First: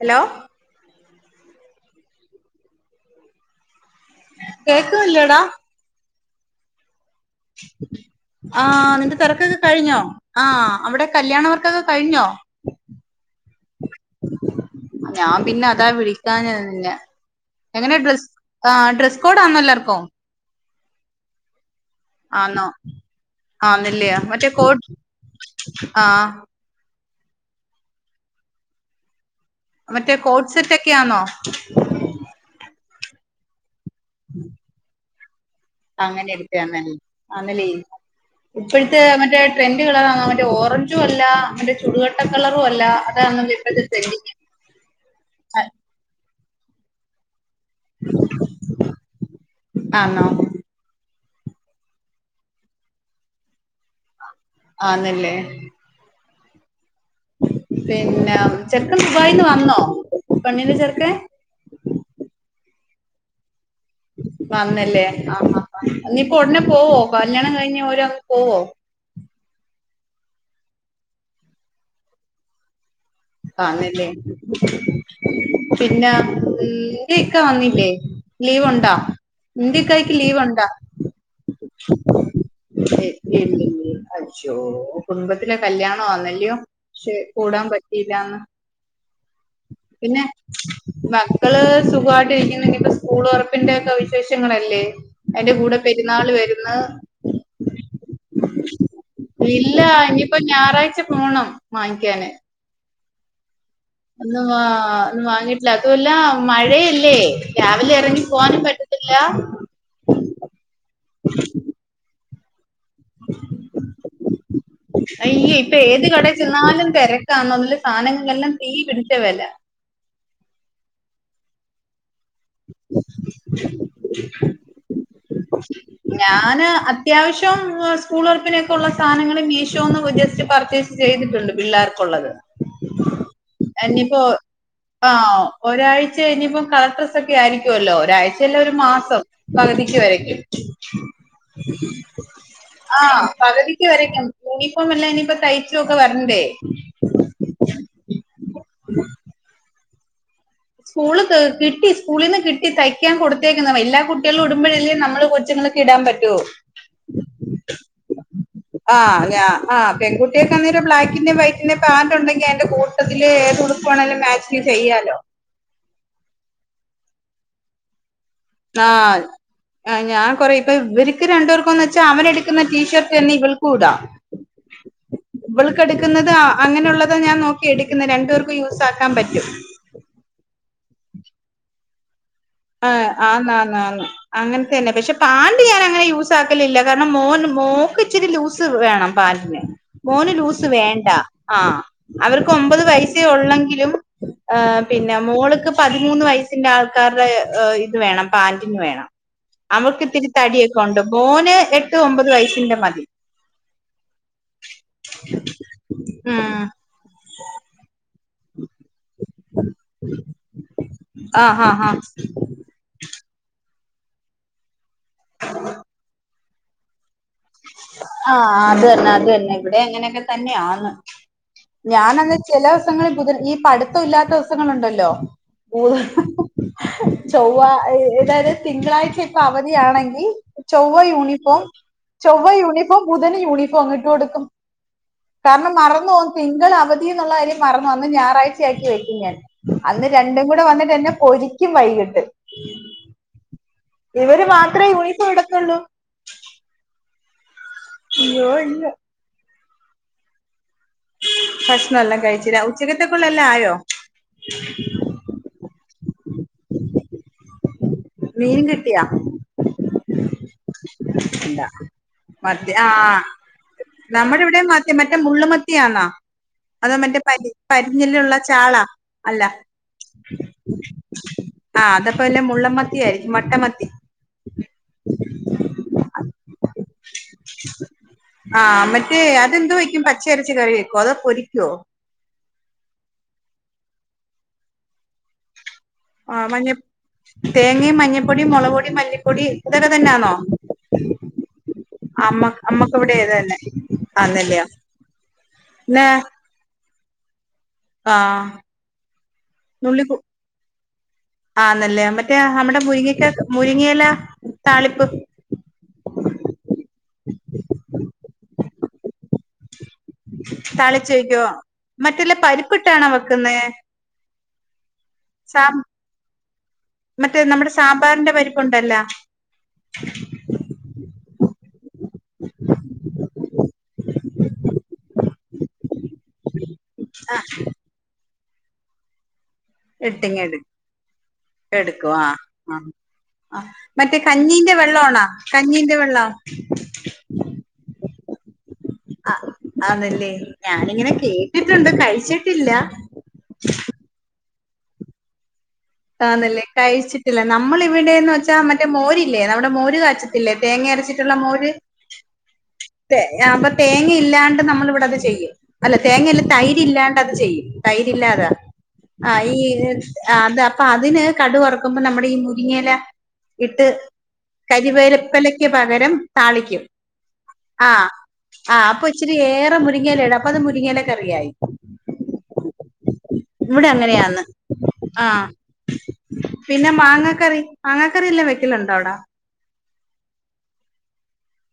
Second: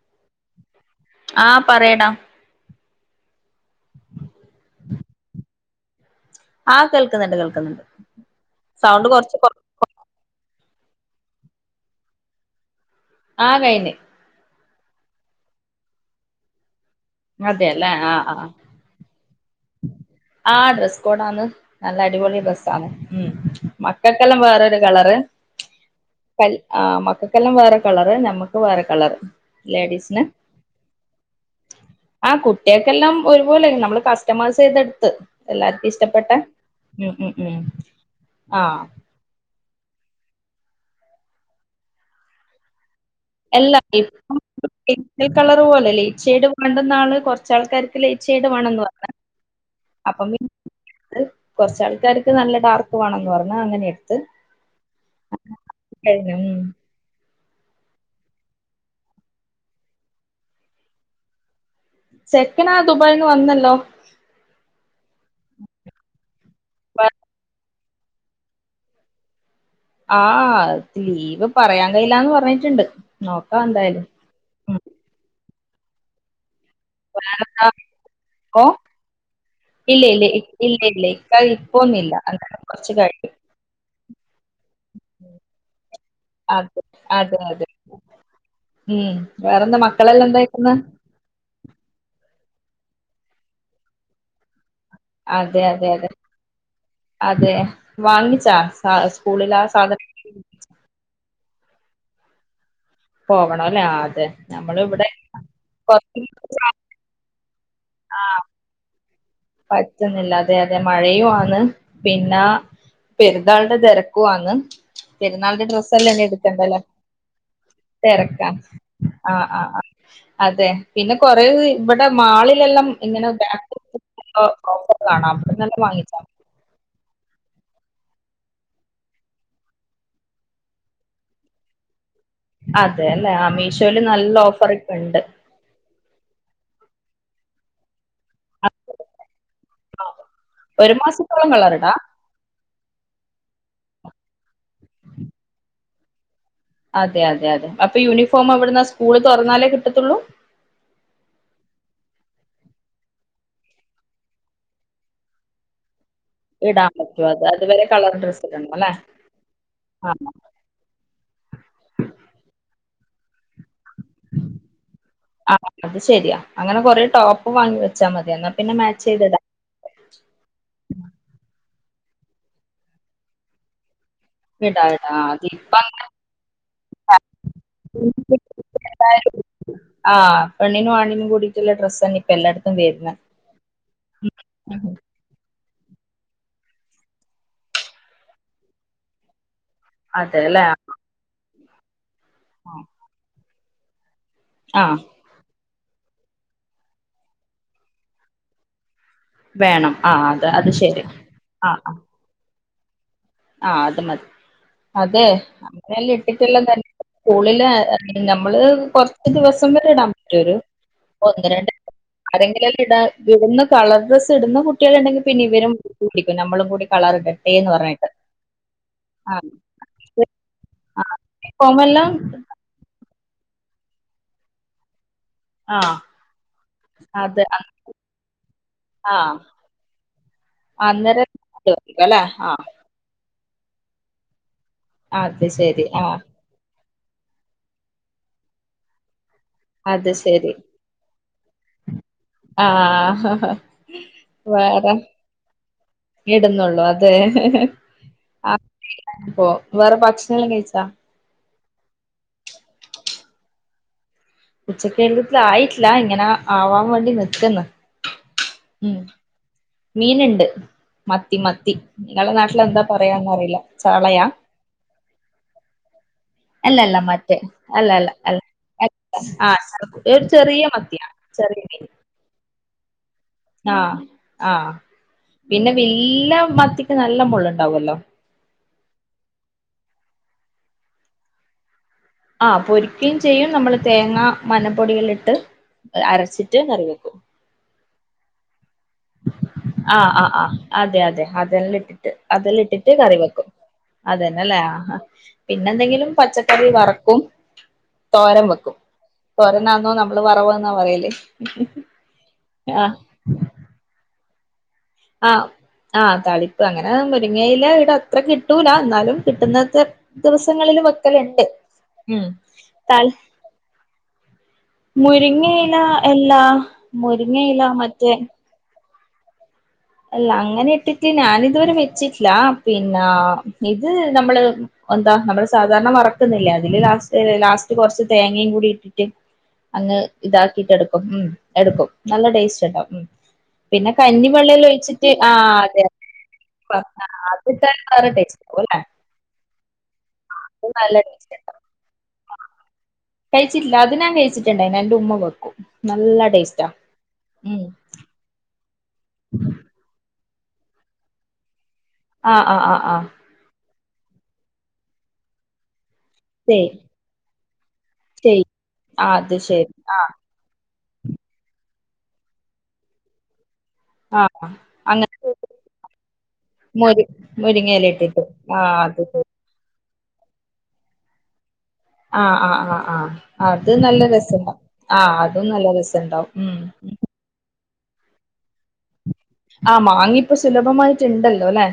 Hello ആഹ് പറയെടാ കേക്കുല്ല ടാ ആഹ് കേൾക്കുന്നുണ്ട് കേൾ ആഹ് നിന്റെ തെരക്കൊക്കെ കഴിഞ്ഞോ ആഹ് അവ്ടെ കല്യാണവർക്കൊക്കെ കഴിഞ്ഞോ ആഹ് കയിഞ്ഞ് ഞാം പിന്നെ അതാ വിളിക്കാഞ്ഞതന്നെ അതെല്ലേ ആഹ് ആഹ് ആഹ് ഡ്രസ് കോഡാന്നോ എല്ലാർക്കും ആഹ് ഡ്രസ് കോഡാന്ന് നല്ല അടിപൊളി ആന്നോ ഡ്രസ്സാണ്. ഉം ആന്നില്ലയോ മക്കക്കെല്ലാം മറ്റേ വേറൊരു കോട്ട് കളറ് ആഹ് ക ആഹ് മക്കക്കെല്ലാം വേറൊര് കളറ് ഞമ്മക്ക് വേറെ കളറ് മറ്റേ ലേഡീസിന് കോഡ് സെറ്റ് ഒക്കെയാണോ ആഹ് കുട്ടിയേക്കെല്ലാം ഒരുപോലെ നമ്മള് കസ്റ്റമൈസെയ്‌തെടുത്ത് അങ്ങനേട്ത് ആഹ് ന്നെൽ ഉം ആന്നല്ലേ ഇപ്പഴത്തേ ആഹ് മറ്റേ ട്രെൻഡ് കളറാന്നോ മറ്റേ ഓറഞ്ചും അല്ല മറ്റേ ചുടുകട്ട കളറും അല്ല അതാണല്ലോ എല്ലാം ഇപ്പോഴത്തെ ട്രെൻഡിങ് [unintelligible] പേസ്റ്റൽ കളറ് പോലെ ലൈറ്റ് ഷൈഡ് വേണ്ടന്നാണ് കൊറച്ചാൾക്കാര് ലൈറ്റ് ഷൈഡ് വേണംന്ന് പറഞ്ഞ്. ആന്നോ അപ്പം പി [unintelligible] കൊറച്ചാൾക്കാർക്ക് നല്ല ഡാർക്ക് വേണംന്ന് പറഞ്ഞു അങ്ങനേ എടുത്ത് ആന്നല്ലേ [unintelligible] പിന്നെ ചെക്കൻ ദുബായിന്ന് വന്നോ പെണ്ണിന്റെ ചെർക്കൻ ചെക്കൻ ആഹ് ദുബായിന്ന് വന്നല്ലോ വന്നല്ലേ ആഹ് ആഹ് ആഹ് ഇനിപ്പോ ഉടനെ പോവോ കല്യാണം കഴിഞ്ഞ് ഓരങ് പോവോ ആഹ് ആഹ് ലീവ് പറയാൻ കഴിയില്ലാന്ന് പറഞ്ഞിട്ടുണ്ട് നോക്കാം എന്തായാലും ആന്നല്ലേ ഉം പിന്നെ ഉം നിന്റെ ഇക്ക വേറെന്താ വന്നില്ലേ ഇപ്പൊ ലീവ്ണ്ടോ നിന്റിക്കായ്ക്ക് ലീവുണ്ടോ ഇല്ലേ ക്കാഹ് [unintelligible] അജ്ജോ കുടുംബത്തിലെ കല്യാണോന്നല്ലയോ അതെ ക്ഷെ അതെ കൂടാം അതെ പറ്റിയില്ലാന്ന് ഉം വേറെന്താ മക്കളെല്ലാം എന്തായിക്കുന്ന് ക്കള് സുഖമായിട്ട് ഇരിക്കുന്നു. ഇനിപ്പൊ സ്കൂള് ഉറപ്പിന്റെ ഒക്കെ വിശേഷങ്ങളല്ലേ അയ്‌ന്റെ അതെ കൂടെ അതെ അതെ പെരുന്നാള് വര് അതെ വാങ്ങിച്ചാ സാ സ്കൂളിലെ ആ ഇല്ല സാധനം ഇനിയിപ്പോ ഞായറാഴ്ച പോണം വാങ്ങിക്കാന് പോവണോല്ലെ ആഹ് ഒന്ന് വാ ഒന്നും വാങ്ങിട്ടില്ല അതുവല്ല കൊറച്ച് മഴയല്ലേ രാവിലെ ഇറങ്ങി പോആനും പറ്റത്തില്ല പറ്റുന്നില്ല അതെ അതെ മഴയും ആന്ന് പിന്നെ പെര്ന്നാളിന്റെ തെരക്കു അങ്ങ് അയ്യോ പെരുന്നാളിന്റെ ഇപ്പൊ ഏത് ഡ്രസ്സല്ലായിനി കടയിൽ എടുക്കണ്ടല്ലേ ചെന്നാലും തിരക്കാന്ന് അതില് തെരക്കാ സാധനങ്ങളെല്ലാം തീ പിടിച്ച വില ആഹ് ആഹ് ആഹ് അതെ പിന്നെ കൊറേ ഇവിടെ മാളിലെല്ലാം ഇങ്ങനെ ബാക്ക് [unintelligible] അവിടുന്നന്നെ വാങ്ങിച്ചാ മതി. ഞാന് അ ത്യാവശ്യം സ്കൂൾ തുറപ്പിനൊക്കെ ഉള്ള സാധനങ്ങള് മീഷോന്ന് ജസ്റ്റ് പർച്ചേസ് ചെയ്തിട്ടുണ്ട് പിള്ളേർക്കുള്ളത് അതെ അല്ലേ ആഹ് മീഷോല് ഇനിയിപ്പോ നല്ല ഓഫർ ഒക്കെ ആ ഉണ്ട് ഒരാഴ്ച ഇനിയിപ്പം കളർ ഡ്രസ്സ് ഒക്കെ ആയിരിക്കുവല്ലോ ഒരാഴ്ചല്ല ഒരു മാസം പകുതിക്ക് വരയ്ക്കും ഒരു മാസത്തോളം കളറിടാം ആഹ് പകുതിക്ക് വരേയ്ക്കും യൂണിഫോം എല്ലാം ഇനിയിപ്പോ തയ്ച്ചുവൊക്കെ വരണ്ടേ അതെ അതെ അതെ അപ്പൊ യൂണിഫോം എവിട് ന്നാ സ്കൂള് തുറന്നാലേ കിട്ടത്തുള്ളൂ സ്കൂള് കിട്ടി സ്കൂളിന്ന് കിട്ടി തയ്ക്കാൻ കൊടുത്തേക്കുന്ന് അപ്പൊ എല്ലാ കുട്ടികളും ഇടുമ്പോഴല്ലേ നമ്മള് കൊച്ചുങ്ങള് ഇടാൻ പറ്റോ ഇടാൻ പറ്റും അത് അത് വരെ കളർ ഡ്രസ് ആഹ് യാ ആഹ് പെൺകുട്ട്യാക്ക്‌ ക്കന്നേരം ബ്ലാക്കിന്റേം വൈറ്റിന്റേം പാന്റ് ഉണ്ടെങ്കി അതിന്റെ കൂട്ടത്തില്ഏത് ഉടുപ്പ് വേണെങ്കിലും മാച്ചിത്ചെയ്യാലോ ആഹ് അത് ശരിയാ അങ്ങനെ കൊറേ ടോപ്പ് വാങ്ങി വെച്ചാൽ മതി എന്ന ആഹ് ആഹ് ഞാൻ കുറെ ഇപ്പ ഇവർക്ക് രണ്ടുപേർക്കന്ന് വച്ചാ അവൻ എടുക്കുന്ന ടീ ഷർട്ട് തന്നെ ഇവൾക്കും ഇടാം ഇടാ ഇടാ അതിപ്പ ഇവൾക്ക് എടുക്കുന്നത് അങ്ങനെയുള്ളതാ ഞാൻ നോക്കി എടുക്കുന്നേ രണ്ടു പേർക്കും യൂസ് ആ- ക്കാൻ പറ്റും ആഹ് പെണ്ണിനും ആണിനും കൂടിട്ടുള്ള ഡ്രസ്സന്ന ഇപ്പ എല്ലായിടത്തും ആഹ് വരുന്നെ ആന്നാന്നാന്ന് അങ്ങനെത്തന്നെ പക്ഷെ പാന്റ് ഞാനങ്ങനെ യൂസ് ആക്കലില്ല കാരണം മോന് മോക്ക് ഇച്ചിരി ലൂസ് വേണം പാന്റിന് മോന് അതെല്ലേ ലൂസ് വേണ്ട ആഹ് അവർക്ക് ഒമ്പത് വയസ്സേ ഒള്ളെങ്കിലും ഏഹ് ആഹ് പിന്നെ മോൾക്ക് പതിമൂന്ന് വയസിന്റെ ആൾക്കാരുടെ ഏഹ് ഇത് വേണം പാന്റിന് വേണം വേണം അവക്ക് ആഹ് അത് അത് ഇത്തിരിതടിയൊക്കെ ഒണ്ട് ശരി മോന് ആഹ് ആഹ് എട്ട് ഒമ്പത് വയസ്സിന്റെ മതി ആഹ് അത് മതി അതെ അങ്ങനെല്ലാം ഉം ഇട്ടിട്ടല്ലാം തന്നെ സ്കൂളില് നമ്മള് കൊറ ച്ച് ദിവസം വരെ ഇടാൻ പറ്റും ഒരു ആ ഒന്ന് ആ രണ്ട് ആ ആരെങ്കിലും ഒക്കെ ഇടാ ഇടുന്ന കളർ ഡ്രസ്സ് ഇടുന്ന കുട്ടികളൊണ്ടെങ്കിൽ പിന്നെ ഇവരും ഇടൂല്ലേ പ്പ നമ്മളും കൂടി കളർടട്ടെ എന്ന് പറഞ്ഞിട്ട് ആഹ് അത് തന്നെ അത് തന്നെ ആഹ് ഇവിടേം അങ്ങനെയൊക്കെ തന്നെയാന്ന് ആ ബികോമെല്ലാം ഞാനത് ചെല ദിവസങ്ങളിൽ ബുധൻ ഈ പഠിത്തം ഇല്ലാത്ത ദിവസങ്ങളുണ്ടല്ലോ ആ ഊ- അത് ചൊവ്വ അതായത് ആ തിങ്കളാഴ്ചയൊക്കെ അവധിയാണെങ്കിൽ ചൊവ്വ അന്നേരം യൂണിഫോം കിട്ടുമായിരിക്കും അല്ലെ ചൊവ്വ ആ യൂണിഫോം ബുധന് യൂണിഫോം ഇട്ട് കൊടുക്കും അത് കാരണം ശരി ആ മറന്ന്പോന്ന് തിങ്കൾ അവധി എന്നുള്ള കാര്യം മറന്നു അന്ന് ഞായറാഴ്ചയാക്കി വെക്കും ഞാൻ അന്ന് അത് രണ്ടും ശരി കൂടെ വന്നിട്ടന്നെ പൊരിക്കും വൈകിട്ട് ആ ഇവര് മാത്രേ യൂണിഫോം ഇട്ത്തൊള്ളൂ ഇടുന്നുള്ളു അതെ അയ്യോ അയ്യോ ആഹ് പ്പൊ വേറെ ഭക്ഷണല്ലാം കഴിച്ചാ ഭക്ഷണല്ലാം കഴിച്ചിന് ഉച്ചക്കത്തെക്കുള്ളെല്ലാം ആയോ ഉച്ചക്കേൽത്തിലെ ആയിട്ടില്ല ഇങ്ങനെ ആവാൻ വേണ്ടി നിക്കുന്ന് മീൻ കിട്ടിയാ? മീന്ണ്ട് മത്തി എന്താ മത്തി നിങ്ങളെ നാട്ടിൽ മത്തി എന്താ ആ പറയാന്നറിയില്ല ചാളയാ നമ്മുടെ ഇവിടെ മത്തി മറ്റേ മുള്ള മത്ത് [unintelligible] അല്ലല്ല മറ്റേ അല്ല അല്ല അൽ ചാളാ അല്ല ആഹ് [unintelligible] ഒരു ചെറിയ മത്തിയാ ചെറിയ മീൻ അപ്പല്ലെ മുള്ളൻ മത്തിയാരി ആഹ് ആഹ് പിന്നെ വെല്യ മത്തിക്ക് നല്ല മൂള്ളുണ്ടാവുല്ലോ ആഹ് മറ്റേ അതെന്ത് വെക്കും പച്ചയരച്ച് കറി വെക്കോ അതോ പൊരിക്കൊ ആഹ് പൊരിക്കേം ചെയ്യും നമ്മള് തേങ്ങ മഞ്ഞപ്പൊടികളിട്ട് അരച്ചിട്ട് കറി വെക്കും തേങ്ങേം മഞ്ഞൾപ്പൊടിം മൊളക് പൊ ആഹ് ആഹ് ആഹ് അതെ അതെ അതെല്ലാം ഇട്ടിട്ട് അമ്മ അതെല്ലാം ഇട്ടിട്ട് അമ്മക്കിവിടെ കറി ഇത് വെക്കും തന്നെ അതന്ന ല്ലേ ആന്നല്ലയോ ആഹ് പിന്നെ പിന്നെന്തെങ്കിലും പച്ചക്കറി വറുക്കും ആ തോരൻ വെക്കും തോരൻ ആന്നോ നുള്ളി നമ്മള് കു- വറവ് എന്നാ പറയല് ആന്നല്ലേ മറ്റേ നമ്മുടെ ആഹ് മുരിങ്ങക്ക മുരിങ്ങയില താളിപ്പ് ആഹ് ആഹ് താളിപ്പ് അങ്ങനെ മുരിങ്ങയില ഇവിട അത്ര കിട്ടൂല എന്നാലും കിട്ടുന്നത്ര ദിവസങ്ങളില് താളിച്ച് വെക്കോ വെക്കലുണ്ട് ഉം മറ്റല്ല പരിപ്പിട്ടാണോ താളി വെക്കുന്നേ മുരിങ്ങ സാ ഇല എല്ലാ മുരിങ്ങ മറ്റേ ഇല നമ്മുടെ മറ്റേ സാമ്പാറിന്റെ [unintelligible] അല്ല അങ്ങനെ ഇട്ടിട്ട് ഞാനിതു വരെ വെ ച്ചിട്ടില്ലാ പിന്ന ഇത് നമ്മള് എന്താ നമ്മള് സാധാരണ വറ ക്കുന്നില്ലേ അതില് ലാസ്റ്റ് ലാസ്റ്റ് കൊറച്ച് തേങ്ങയും കൂടി ഇട്ടിട്ട് അങ്ങ് ഇട്ടിങ് എടു ഇതാക്കീട്ട് എടുക്കും ഉം എടുക്കും ആ നല്ല ടേസ്റ്റ് ആ ഉണ്ടാവും ഉം ആ പിന്നെ മറ്റേ കഞ്ഞി വെള്ളേല്ലാം കഞ്ഞീന്റെ ഒഴിച്ചിട്ട് വെള്ളമാണോ ആഹ് അതെ കഞ്ഞീന്റെ വെള്ളം [unintelligible] [unintelligible] ആഹ് ആന്നല്ലേ അല്ലേ അത് നല്ല ഞാനിങ്ങനെ ടേസ്റ്റ് ഉണ്ടാവും കേട്ടിട്ടുണ്ട് കഴിച്ചിട്ടില്ല കഴിച്ചിട്ടില്ല അത് ഞാൻ കഴിച്ചിട്ടുണ്ടായിനു എന്റെ ഉമ്മ വെക്കും നല്ല ആന്നല്ലേ ടേസ്റ്റാ കഴിച്ചിട്ടില്ല ഉം നമ്മളി വിടേന്ന് വെച്ചാൽ മറ്റേ മോരില്ലേ നമ്മുടെ മോര് കാച്ചത്തില്ലേ തേങ്ങ അരച്ചിട്ടുള്ള മോര് ആഹ് ആഹ് ആഹ് ആഹ് തേ അപ്പൊ തേങ്ങ ഇല്ലാണ്ട് നമ്മള് ഇവിടെ അത് ചെയ്യും അല്ല തേങ്ങല്ല ശരി തൈര് ഇല്ലാണ്ട് അത് ചെയ്യും ശരി തൈരില്ലാത ആ അത് ആഹ് ഈ ശരി ആ ആഹ് അത് അപ്പൊ അതിന് കടു വറുക്കുമ്പോ നമ്മുടെ ഈ മുരിങ്ങയില ഇട്ട് ആഹ് അങ്ങനെ കരിവേലപ്പിലക്ക് പകരം താളിക്കും മൊരി മുരിങ്ങയില ആഹ് ഇട്ടിട്ട് ആഹ് അത് [unintelligible] [unintelligible] ഏറെ മുരിങ്ങേല ഇടും അപ്പൊ അത് മുരിങ്ങേല കറിയായി ആഹ് ആഹ് ആഹ് ആഹ് അത് ഇവിടെ നല്ല അങ്ങനെയാന്ന് രസണ്ട ആഹ് ആ അതും നല്ലൊരു പിന്നെ മാങ്ങ കറി മാങ്ങ ക്കറി എല്ലാം വെക്കലുണ്ടോ അവിടാ? ആഹ് മാങ്ങയിപ്പോ സുലഭമായിട്ട്ണ്ടല്ലോ ല്ലെ?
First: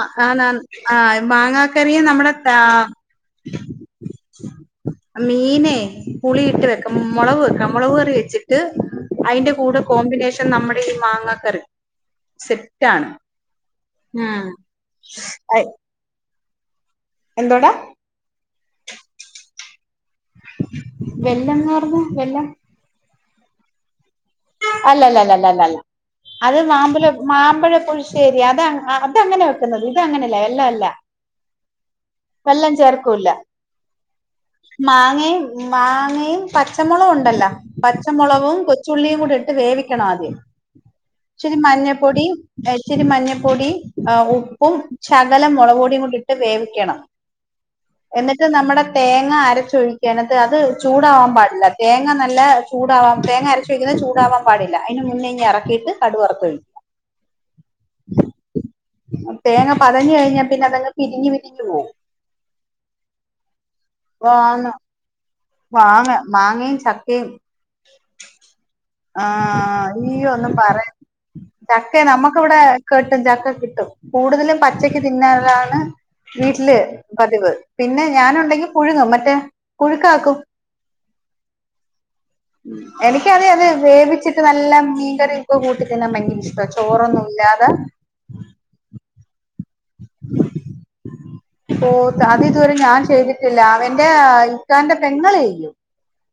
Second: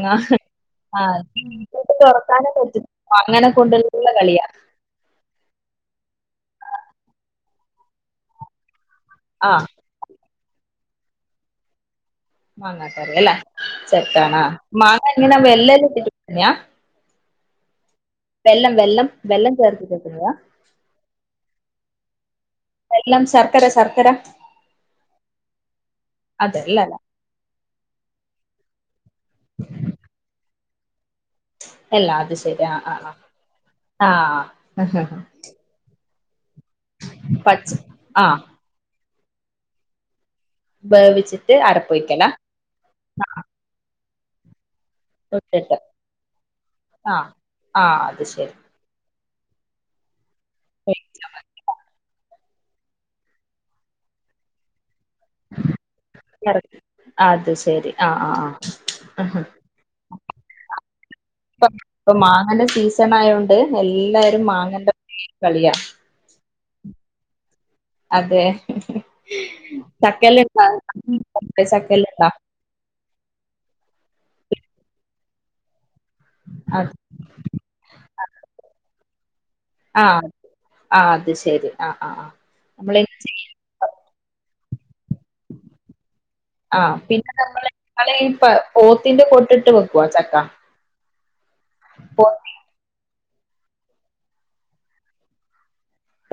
ആ ആന്നാന്ന് ആ ആഹ് മാങ്ങാക്കറിയും നമ്മുടെ [unintelligible] ത- മങ്ങേന കൊണ്ടുള്ള കളിയാ മീനേ പുളിയിട്ട് വെക്കും മൊളക് വെക്കും മൊളക് കറി വെച്ചി ട്ട് അയിന്റെ ആഹ് കൂടെ കോമ്പിനേഷൻ നമ്മുടെ ഈ മാങ്ങാ കറി മാങ്ങാക്കറിയല്ലേ ചെറ്താണാ ഉം മാങ്ങ ഇങ്ങനെ [unintelligible] എന്തോടാ വെല്ലം വെല്ലം വെല്ലം [unintelligible] വെല്ലംന്ന് പറഞ്ഞ വെല്ലം വെല്ലം ശർക്കര ശർക്കര അല്ലല്ല ല്ല ല്ല ല്ലല്ല അത് അതല്ലല്ല മാമ്പല് മാമ്പഴ പുളിശ്ശേരി അത [unintelligible] ക്കങ്ങനെ വെക്കുന്നത് ഇത് അങ്ങനല്ല എല്ല എല്ല അല്ല അത് ശരി വെള്ളം ആഹ് ആഹ് ചേർക്കൂല്ല ആഹ് ആഹ് മാങ്ങേം മാങ്ങേം പച്ചമൊളകുണ്ടല്ലോ പച്ച ആഹ് പച്ചമുളവും കൊ ച്ചുള്ളിം കൂടി ട്ട് വേവിക്കണാദ്യം. വേവിച്ചിട്ട് ഇച്ചിരി അരപ്പൊഴിക്കലാ മഞ്ഞപ്പൊടിം എഹ് ഇച്ചിരി മഞ്ഞപ്പൊടിം ആഹ് ഉപ്പും ശകലം തൊട്ടിട്ട് മൊളക്പൊടിയും കൂടി ട്ട് വേവിക്കണം ആഹ് ആഹ് അത് എന്നിട്ട് ശരി നമ്മടെ തേങ്ങ അരച്ചൊഴിക്ക എന്നിട്ട് അത് ചൂടാവാൻ പാടില്ല തേങ്ങ നല്ല ചൂടാവാ തേങ്ങ അര ച്ചൊഴ്‌ക്ക്ന്നെ ചൂടാവാൻ പാടില്ല അയ്ന് മുന്നയ്നെ എറക്കിട്ട് എറ അത് ശെരി ആഹ് ആഹ് ആഹ് തേങ്ങ പതഞ്ഞ് കഴിഞ്ഞാ പിന്നെ അതങ്ങ് പിരിഞ്ഞ് പിരിഞ്ഞ് ഇപ്പ പോവും. ഇപ്പൊ മാങ്ങന്റെ സീസണായൊണ്ട് എല്ലാരും വാങ്ങ മാങ്ങന്റെ [unintelligible] കളിയാ മാങ്ങ മാങ്ങേം ച ക്കിം അതെ ആഹ് ഈയൊന്നും ചക്കല്ലുണ്ടാ പറയാ ചക്കെ ചക്കല്ലുണ്ടാ നമ്മക്ക്‌ വടെ ക്ക്ട്ടും ചക്ക കിട്ടും കൂടുതലും പച്ചക്ക് തിന്നാലാണ് വീട്ടില് ആഹ് പതിവ് പിന്നെ ഞാനുണ്ടെങ്കി പുഴുങ്ങും മറ്റേ ആഹ് പുഴുക്കാക്കും അത് ശരി ആഹ് ആഹ് ആഹ് നമ്മളീ ക്ക്യറിയാ അത് വേവിച്ച്ട്ട് നല്ല മീൻകറ്യൊക്കെ കൂട്ടിതിന്ന ഭയങ്കരിഷ്ട ചോറൊന്നുല്ലാതെ അല്ലങ്കി പൊ പോത്തിന്റെ കൊട്ടിട്ട് വെക്ക്വോ ചക്ക? പോത്ത് പോ അത് ഇത് വരെ ഞാൻ ചെയ്തിട്ടില്ല അവന്റെ ഇക്കാന്റെ പെങ്ങളെയ്യും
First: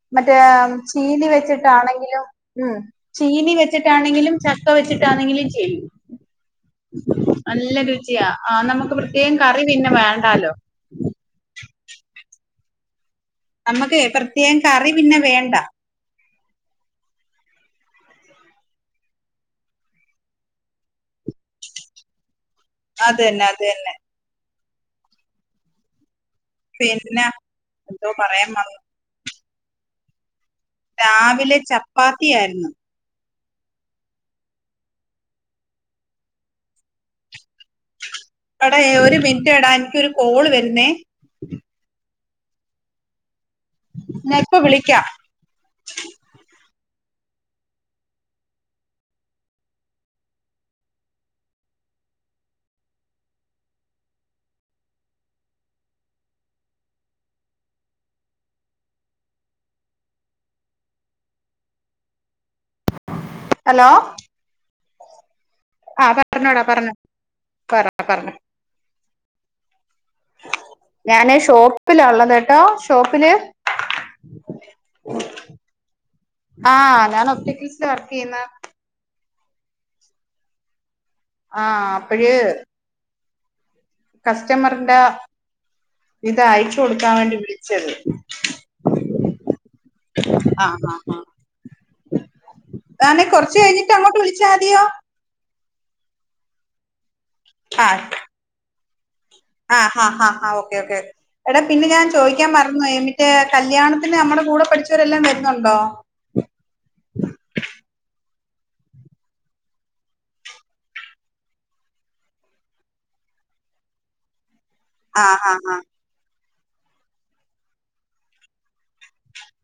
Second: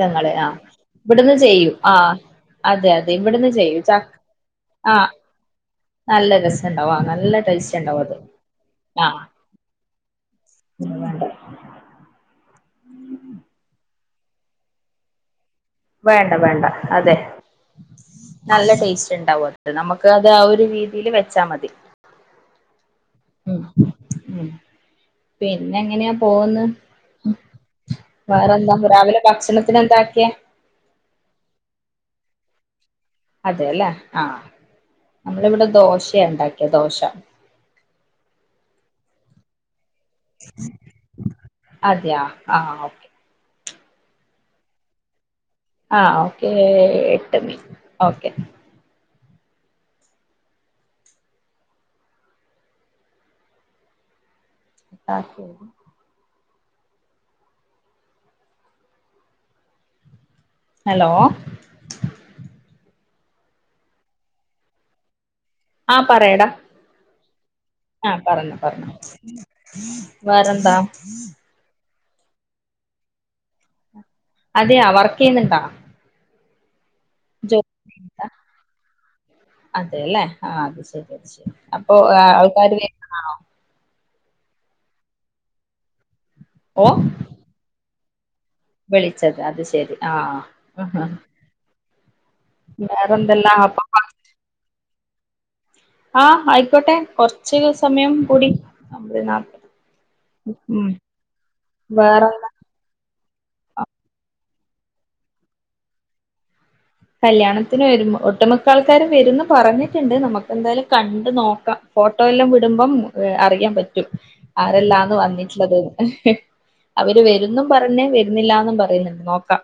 ങ്ങള് ആ മറ്റേം ചീനി ഇവിടുന്ന് ചെയ്യും ആ വെച്ച്ട്ടാണെങ്കിലും ഉം അതെ അതെ ഇവിടുന്ന് ചീനി ചെയ്യും ച വെച്ച്ട്ടാണെങ്കിലും ച ക്ക ആ വെച്ച്ട്ടാണെങ്കിലും ചെയ്യും. നല്ല രസണ്ടാ നല്ല രുചിയാ ആഹ് നമക്ക് ആ പ്രത്യേകം കറി പിന്നെ വേണ്ടാലോ [unintelligible] നമക്ക് പ്രത്യേകം കറി പിന്നെ വേണ്ട വേണ്ട വേണ്ട അതെ നല്ല ടേസ്റ്റ് ണ്ടാവും [unintelligible] നമക്കത് ആ ഒര് രീതില് വെച്ചാ മതി ഉം അതെന്നതെന്നെ ഉം പിന്നെ ങ്ങന്യാ പോവുന്ന്? പിന്നെ ഉം എന്തോ പറയാൻ വേറെന്താ വന്നു രാവിലെ ഭക്ഷണത്തിനെന്താക്ക്യേ? രാവിലെ ചപ്പാത്തിയാര്ന്ന്. അതെല്ലേ ആഹ് നമ്മള് വ്ടെ ദോശണ്ടാക്ക്യേ ദോശ എടാ ഒരു മിൻറ്റെടാ ഇൻക്കൊര് കോൾ വെര്ന്നേ. അതെ യാ ആഹ് ഞാ ഇപ്പ വിളിക്കാ ആഹ് ഓക്കേ എട്ടണി ഓക്കെ ഓക്കേ ഹലോ അലോ ആഹ് പറയടാ പറഞ്ഞോടാ പറഞ്ഞോ ആഹ് പറഞ്ഞോ പറഞ്ഞോ വേറെന്താ ഞാനേ ഷോപ്പിലാ ള്ളത്ട്ടോ ഷോപ്പില് അതെയ വർക്കെയ്യ്ന്ന്ണ്ട? ആഹ് ഞാന് ഒപ്റ്റിക്കൽസിലാ വർക്ക് ചെയ്യുന്നുണ്ടാ യ്യുന്ന അതെല്ലേ ആഹ് അത് ശരി അത് ശരി ആ അപ്പൊ അപ്പഴ് ആൾക്കാാര് വെര്ന്നതാണോ കസ്റ്റമറിന്റെ ഇത് അയച്ചു ഓ കൊടുക്കാ വേണ്ടി വിളിച്ചത് വിളിച്ചത് അത് ശരി ആഹ് ആ ആ ആഹ് ആ വേറെന്തല്ല അപ്പ ട്ട് അങ്ങോട്ട്‌വിളിച്ചതിയോ ആഹ് ആയിക്കോട്ടെ കൊറച്ച് സമയം കൂടി അമ്പേ നാ ആഹ് ആഹ് ആഹ് ഓക്കെ ഉം ഓക്കെ എടാ പിന്നെ ഞാൻ വേറെ ചോയ്ക്കാൻ മറ ന്നോയ് മറ്റേ കല്യാണത്തിന് നമ്മടെ കൂടെ പഠിച്ചവരെല്ലാം വരുന്നുണ്ടോ? കല്യാണത്തിന് വരു ഒട്ടുമിക്കാൾക്കാരും വരുന്നു പറഞ്ഞിട്ടുണ്ട് നമുക്ക്ന്തായാലും കണ്ട് നോക്കാം ഫോട്ടോയല്ലാം വിടുമ്പം അറിയാൻ പറ്റും ആരെല്ലാം ത് ആ ആ ആ വന്നിട്ടുള്ളത് അവര് വരുന്നും പറഞ്ഞേ വരുന്നില്ലന്നും പറയുന്നുണ്ട് നോക്കാം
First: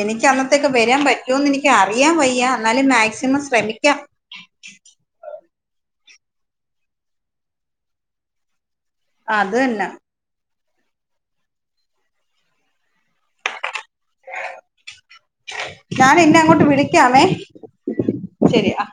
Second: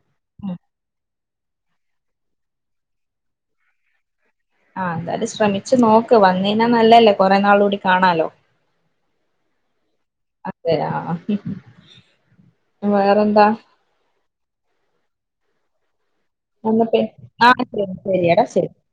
എനിക്ക് അന്നത്തേക്ക് വരാൻ പറ്റൊന്ന് എനിക്ക് അറിയാൻ വയ്യ എന്നാലും മാക്സിമം ശ്രമിക്കാം. ആഹ് എന്തായാലും ശ്രമിച്ചു നോക്ക് വന്നേനാ നല്ലല്ലേ കൊറെ നാൾ കൂടി കാണാലോ അതന്നെ അതെ [unintelligible] വേറെന്താ ഞാനി ന്ന നല്ല പെ ആഹ് ശ ശരി ടാ ശരി ശരിയാ